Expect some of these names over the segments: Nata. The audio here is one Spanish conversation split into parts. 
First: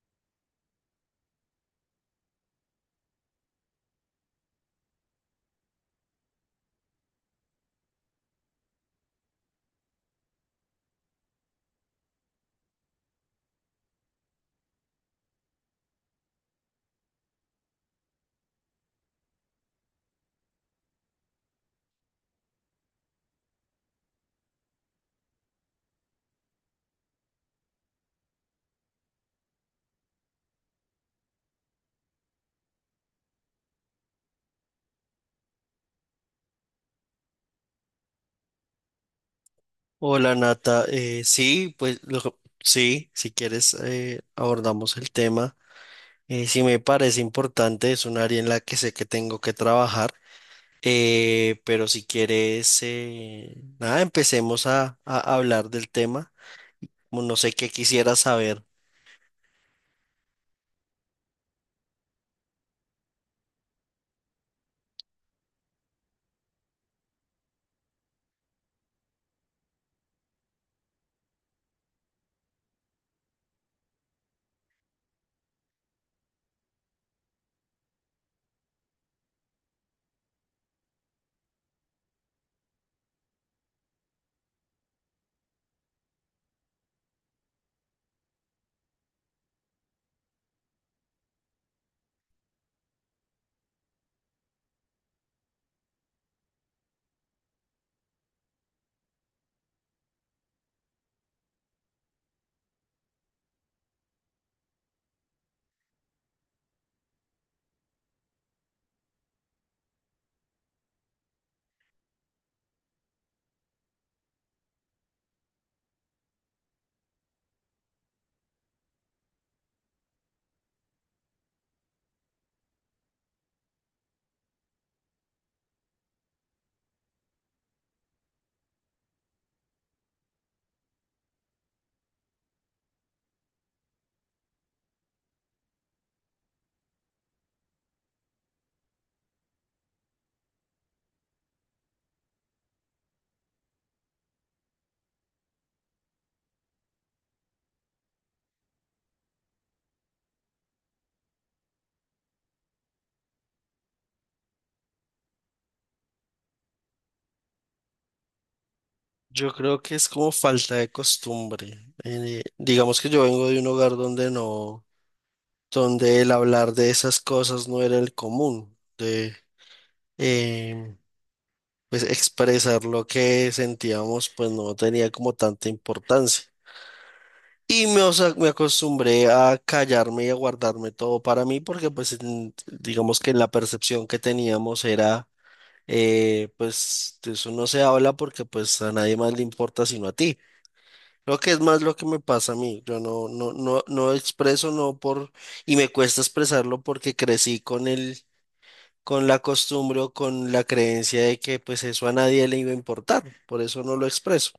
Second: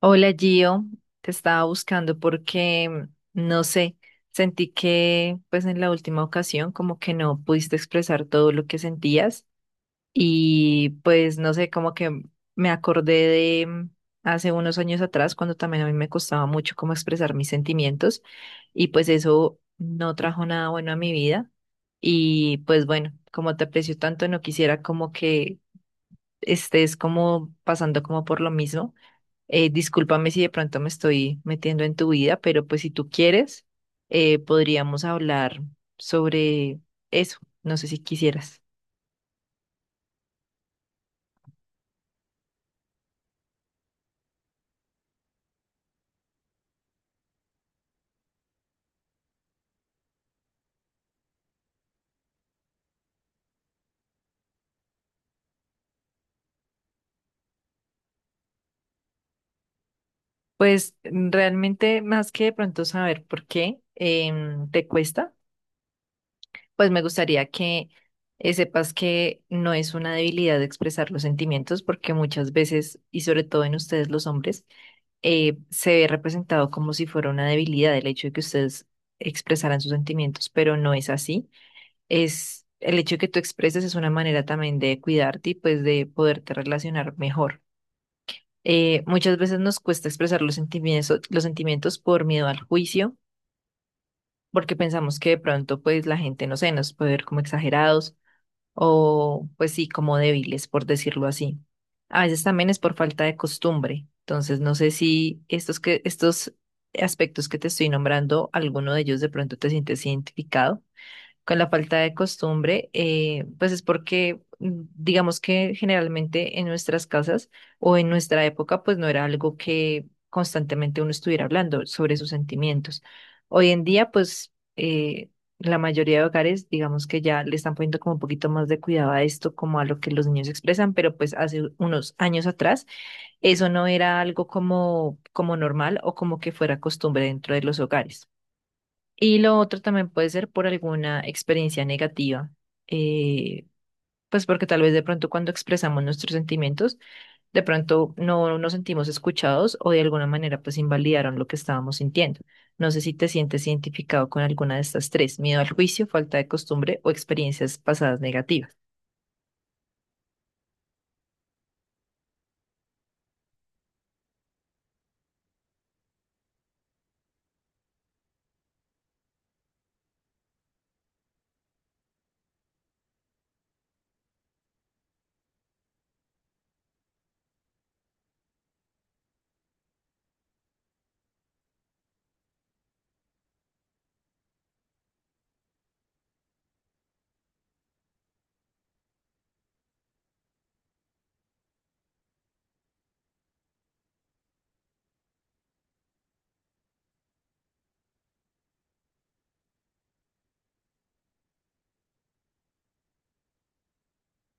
Hola Gio, te estaba buscando porque, no sé, sentí que pues en la última ocasión como que no pudiste expresar todo lo que sentías y pues no sé, como que me acordé de hace unos años atrás cuando también a mí me costaba mucho como expresar mis sentimientos y pues eso no trajo nada bueno a mi vida y pues bueno, como te aprecio tanto, no quisiera como que estés como pasando como por lo mismo. Discúlpame si de pronto me estoy metiendo en tu vida, pero pues si tú quieres, podríamos hablar sobre eso. No sé si quisieras. Hola Nata. Sí, pues sí, si quieres, abordamos el tema. Sí, me parece importante, es un área en la que sé que tengo que trabajar, pero si quieres, nada, empecemos a hablar del tema. Como no sé qué quisiera saber. Pues mm, realmente más que de pronto saber por qué te cuesta, pues me gustaría que sepas que no es una debilidad expresar los sentimientos, porque muchas veces, y sobre todo en ustedes los hombres, se ve representado como si fuera una debilidad el hecho de que ustedes expresaran sus sentimientos, pero no es así. Es el hecho de que tú expreses es una manera también de cuidarte y pues de poderte relacionar mejor. Muchas veces nos cuesta expresar los sentimientos, por miedo al juicio, porque pensamos que de pronto pues la gente, no sé, nos puede ver como exagerados o pues sí, como débiles, por decirlo así. A veces también es por falta de costumbre. Entonces, no sé si estos aspectos que te estoy nombrando, alguno de ellos de pronto te sientes identificado con la falta de costumbre, pues es porque digamos que generalmente en nuestras casas o en nuestra época, pues no era algo que constantemente uno estuviera hablando sobre sus sentimientos. Hoy en día, pues la mayoría de hogares, digamos que ya le están poniendo como un poquito más de cuidado a esto, como a lo que los niños expresan, pero pues hace unos años atrás eso no era algo como, como normal o como que fuera costumbre dentro de los hogares. Y lo otro también puede ser por alguna experiencia negativa, eh, pues porque tal vez de pronto cuando expresamos nuestros sentimientos, de pronto no nos sentimos escuchados o de alguna manera pues invalidaron lo que estábamos sintiendo. No sé si te sientes identificado con alguna de estas tres: miedo al juicio, falta de costumbre o experiencias pasadas negativas. Yo creo que es como falta de costumbre. Digamos que yo vengo de un hogar donde no, donde el hablar de esas cosas no era el común. Em, pues expresar lo que sentíamos, pues no tenía como tanta importancia. Y me, o sea, me acostumbré a callarme y a guardarme todo para mí porque digamos que la percepción que teníamos era, pues de eso no se habla porque pues a nadie más le importa sino a ti. Creo que es más lo que me pasa a mí. Yo no expreso, no por, y me cuesta expresarlo porque crecí con la costumbre o con la creencia de que pues eso a nadie le iba a importar, por eso no lo expreso.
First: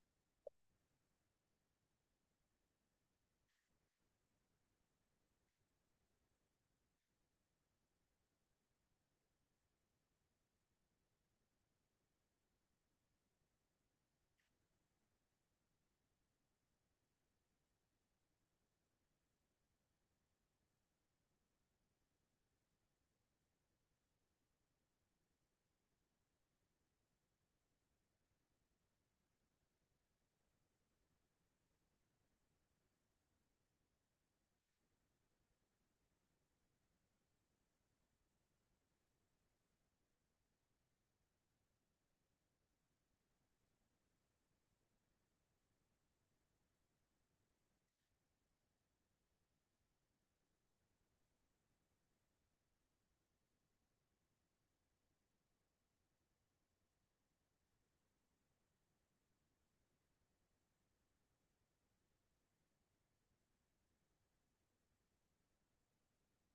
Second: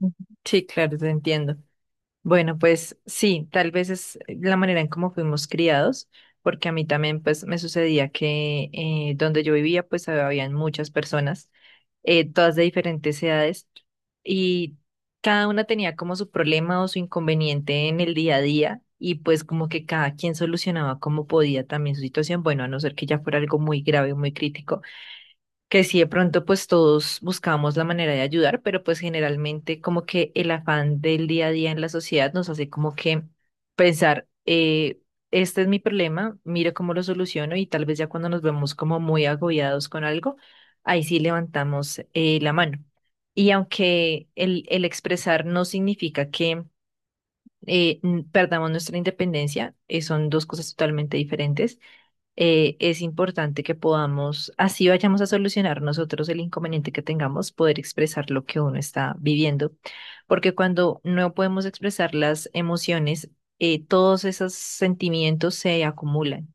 Ujú. Sí, claro, te entiendo. Bueno, pues sí, tal vez es la manera en cómo fuimos criados, porque a mí también pues me sucedía que donde yo vivía pues habían muchas personas, todas de diferentes edades, y cada una tenía como su problema o su inconveniente en el día a día, y pues como que cada quien solucionaba como podía también su situación, bueno, a no ser que ya fuera algo muy grave, muy crítico que sí, de pronto pues todos buscamos la manera de ayudar, pero pues generalmente como que el afán del día a día en la sociedad nos hace como que pensar, este es mi problema, mira cómo lo soluciono y tal vez ya cuando nos vemos como muy agobiados con algo, ahí sí levantamos la mano. Y aunque el expresar no significa que perdamos nuestra independencia, son dos cosas totalmente diferentes. Es importante que podamos, así vayamos a solucionar nosotros el inconveniente que tengamos, poder expresar lo que uno está viviendo, porque cuando no podemos expresar las emociones, todos esos sentimientos se acumulan.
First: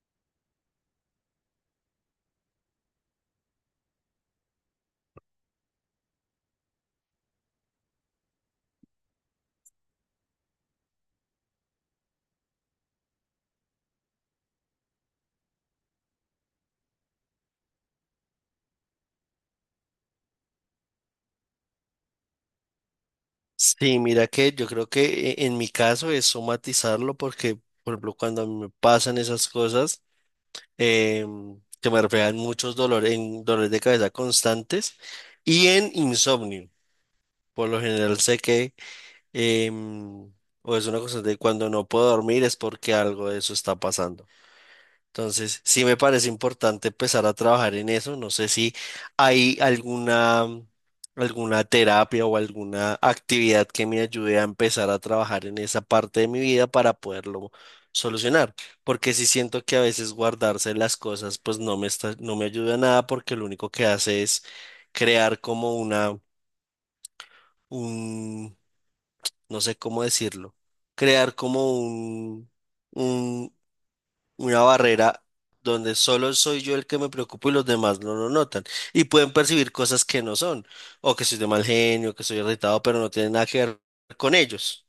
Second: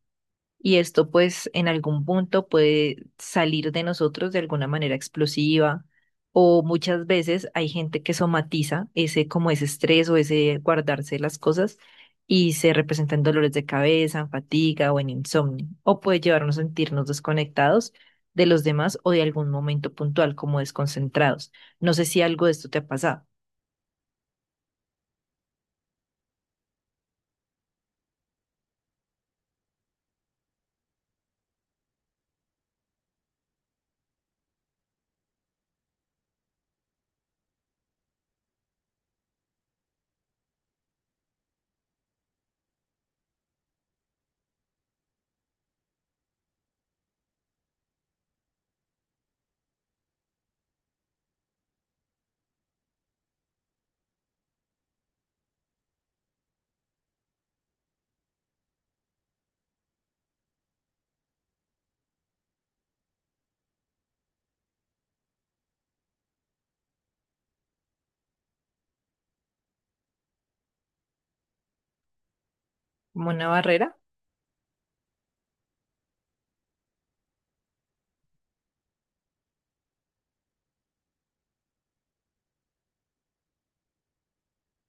Y esto pues en algún punto puede salir de nosotros de alguna manera explosiva o muchas veces hay gente que somatiza ese como ese estrés o ese guardarse las cosas y se representa en dolores de cabeza, en fatiga o en insomnio o puede llevarnos a sentirnos desconectados de los demás o de algún momento puntual como desconcentrados. No sé si algo de esto te ha pasado, Sí, mira que yo creo que en mi caso es somatizarlo porque, por ejemplo, cuando a mí me pasan esas cosas, que me reflejan muchos dolores, en dolores de cabeza constantes y en insomnio. Por lo general sé em, o es una cosa de cuando no puedo dormir es porque algo de eso está pasando. Entonces, sí me parece importante empezar a trabajar en eso. No sé si hay alguna, alguna terapia o alguna actividad que me ayude a empezar a trabajar en esa parte de mi vida para poderlo solucionar. Porque sí siento que a veces guardarse las cosas no me ayuda a nada porque lo único que hace es crear como una, un, no sé cómo decirlo, crear como un, como una barrera. una barrera donde solo soy yo el que me preocupo y los demás no lo notan. Y pueden percibir cosas que no son, o que soy de mal genio, que soy irritado, pero no tiene nada que ver con ellos.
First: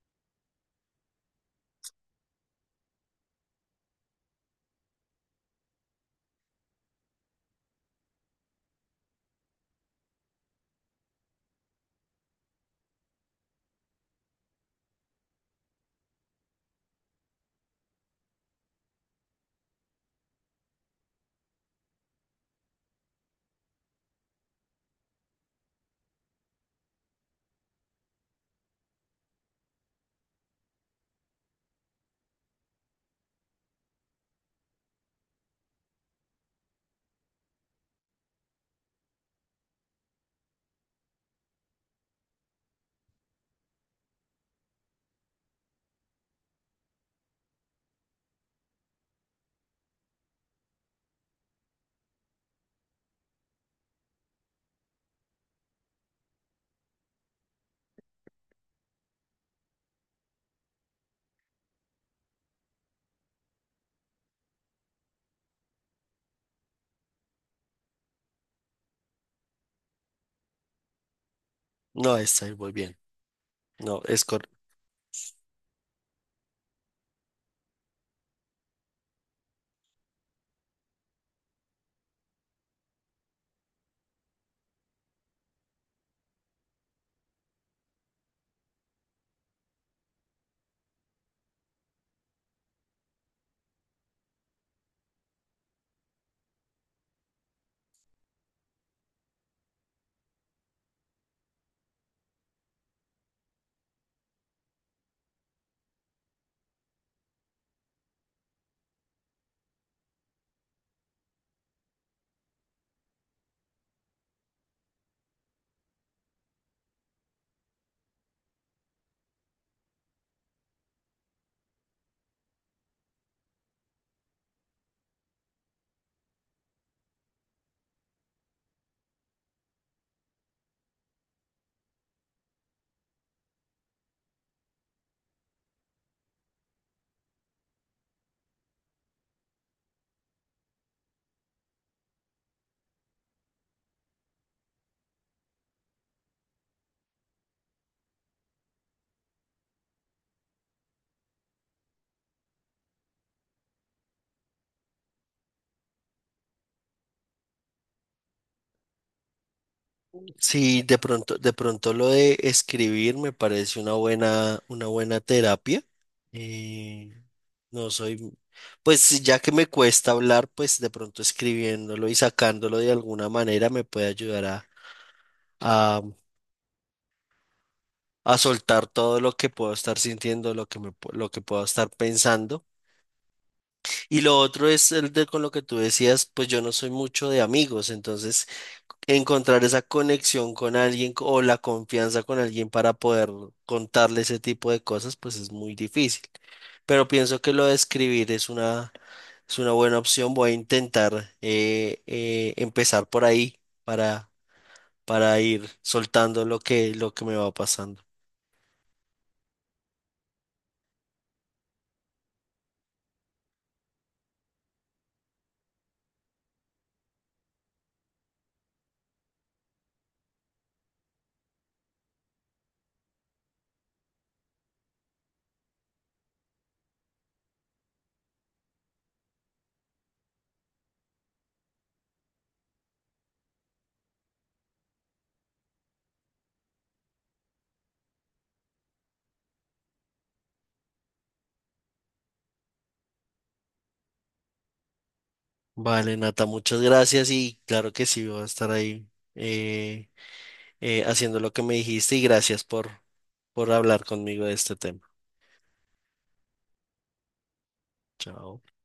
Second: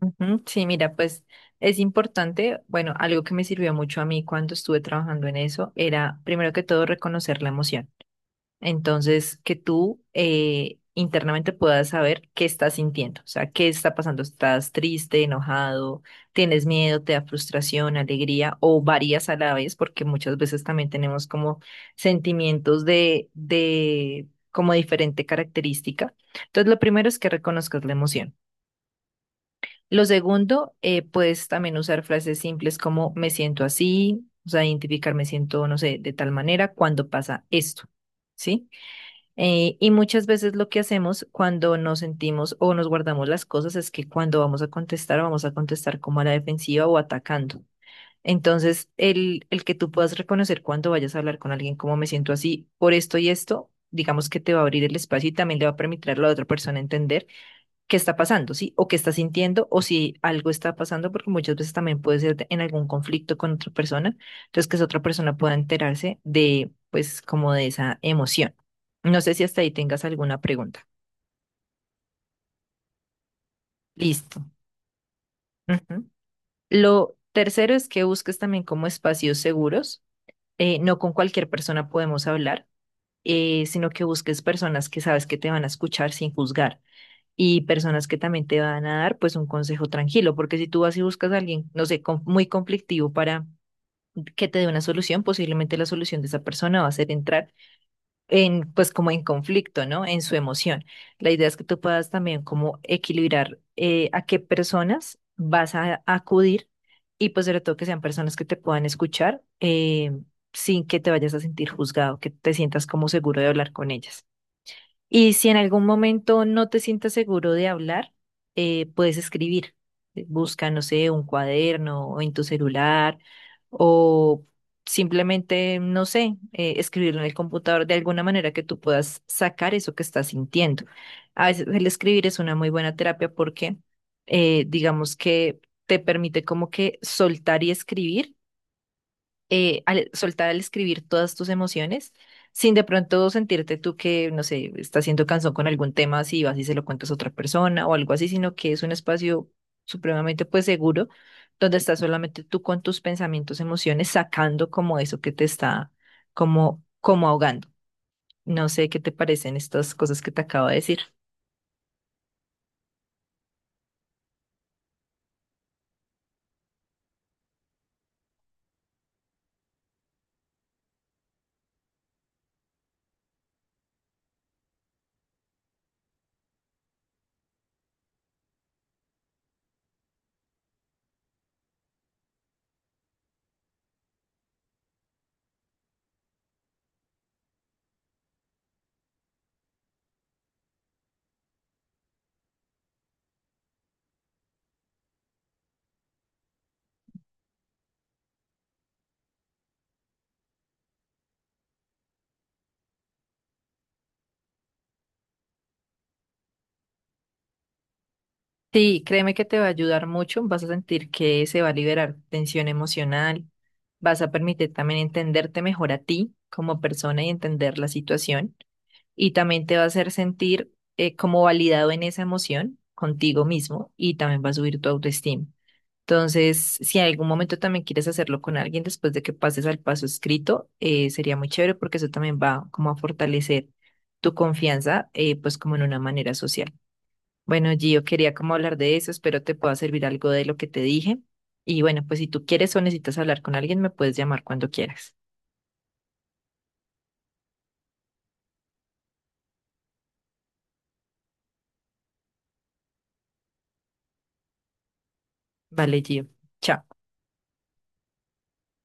Ujú. Sí, mira, pues es importante, bueno, algo que me sirvió mucho a mí cuando estuve trabajando en eso era, primero que todo, reconocer la emoción. Entonces, que tú internamente puedas saber qué estás sintiendo, o sea, qué está pasando. ¿Estás triste, enojado, tienes miedo, te da frustración, alegría o varias a la vez? Porque muchas veces también tenemos como sentimientos de como diferente característica. Entonces, lo primero es que reconozcas la emoción. Lo segundo, puedes también usar frases simples como me siento así, o sea, identificar me siento, no sé, de tal manera cuando pasa esto, ¿sí? Y muchas veces lo que hacemos cuando nos sentimos o nos guardamos las cosas es que cuando vamos a contestar como a la defensiva o atacando. Entonces, el que tú puedas reconocer cuando vayas a hablar con alguien como me siento así por esto y esto, digamos que te va a abrir el espacio y también le va a permitir a la otra persona entender qué está pasando, ¿sí? O qué está sintiendo, o si algo está pasando, porque muchas veces también puede ser de- en algún conflicto con otra persona, entonces que esa otra persona pueda enterarse de, pues, como de esa emoción. No sé si hasta ahí tengas alguna pregunta. No, está ahí muy bien. No, es Listo. cor- Ujú. Lo tercero es que busques también como espacios seguros. No con cualquier persona podemos hablar, sino que busques personas que sabes que te van a escuchar sin juzgar. Y personas que también te van a dar pues un consejo tranquilo, porque si tú vas y buscas a alguien, no sé, con- muy conflictivo para que te dé una solución, posiblemente la solución de esa persona va a ser entrar en pues como en conflicto, ¿no? En su emoción. La idea es que tú puedas también como equilibrar a qué personas vas a acudir y pues sobre todo que sean personas que te puedan escuchar sin que te vayas a sentir juzgado, que te sientas como seguro de hablar con ellas. Y si en algún momento no te sientas seguro de hablar, puedes escribir. Busca, no sé, un cuaderno o en tu celular o simplemente, no sé, escribirlo en el computador de alguna manera que tú puedas sacar eso que estás sintiendo. A veces el escribir es una muy buena terapia porque digamos que te permite como que soltar y escribir al soltar al escribir todas tus emociones, sin de pronto sentirte tú que, no sé, estás siendo cansón con algún tema, si vas y se lo cuentas a otra persona o algo así, sino que es un espacio supremamente pues seguro, donde estás solamente tú con tus pensamientos, emociones, sacando como eso que te está como, como ahogando. No sé qué te parecen estas cosas que te acabo de Sí, decir. De pronto lo de escribir me parece una buena terapia. Eh, no soy, pues sí, ya que me cuesta hablar, pues de pronto escribiéndolo y sacándolo de alguna manera me puede ayudar a, a soltar todo lo que puedo estar sintiendo, lo que puedo estar pensando. Y lo otro es el de con lo que tú decías, pues yo no soy mucho de amigos, entonces encontrar esa conexión o la confianza con alguien para poder contarle ese tipo de cosas, pues es muy difícil. Pero pienso que lo de escribir es una buena opción. Voy a intentar, empezar por ahí para, para ir soltando lo que me va pasando. Sí, créeme que te va a ayudar mucho, vas a sentir que se va a liberar tensión emocional, vas a permitir también entenderte mejor a ti como persona y entender la situación y también te va a hacer sentir como validado en esa emoción contigo mismo y también va a subir tu autoestima. Entonces, si en algún momento también quieres hacerlo con alguien después de que pases al paso escrito, sería muy chévere porque eso también va como a fortalecer tu confianza, pues como en una manera social. Bueno, Gio, quería como hablar de eso, espero te pueda servir algo de lo que te dije. Y bueno, pues si tú quieres o necesitas hablar con alguien, me puedes llamar cuando quieras. Vale, Nata, muchas gracias y claro que sí, voy a estar ahí, eh, haciendo lo que me dijiste y gracias por hablar conmigo de este tema. Vale, Gio. Chao. Chao.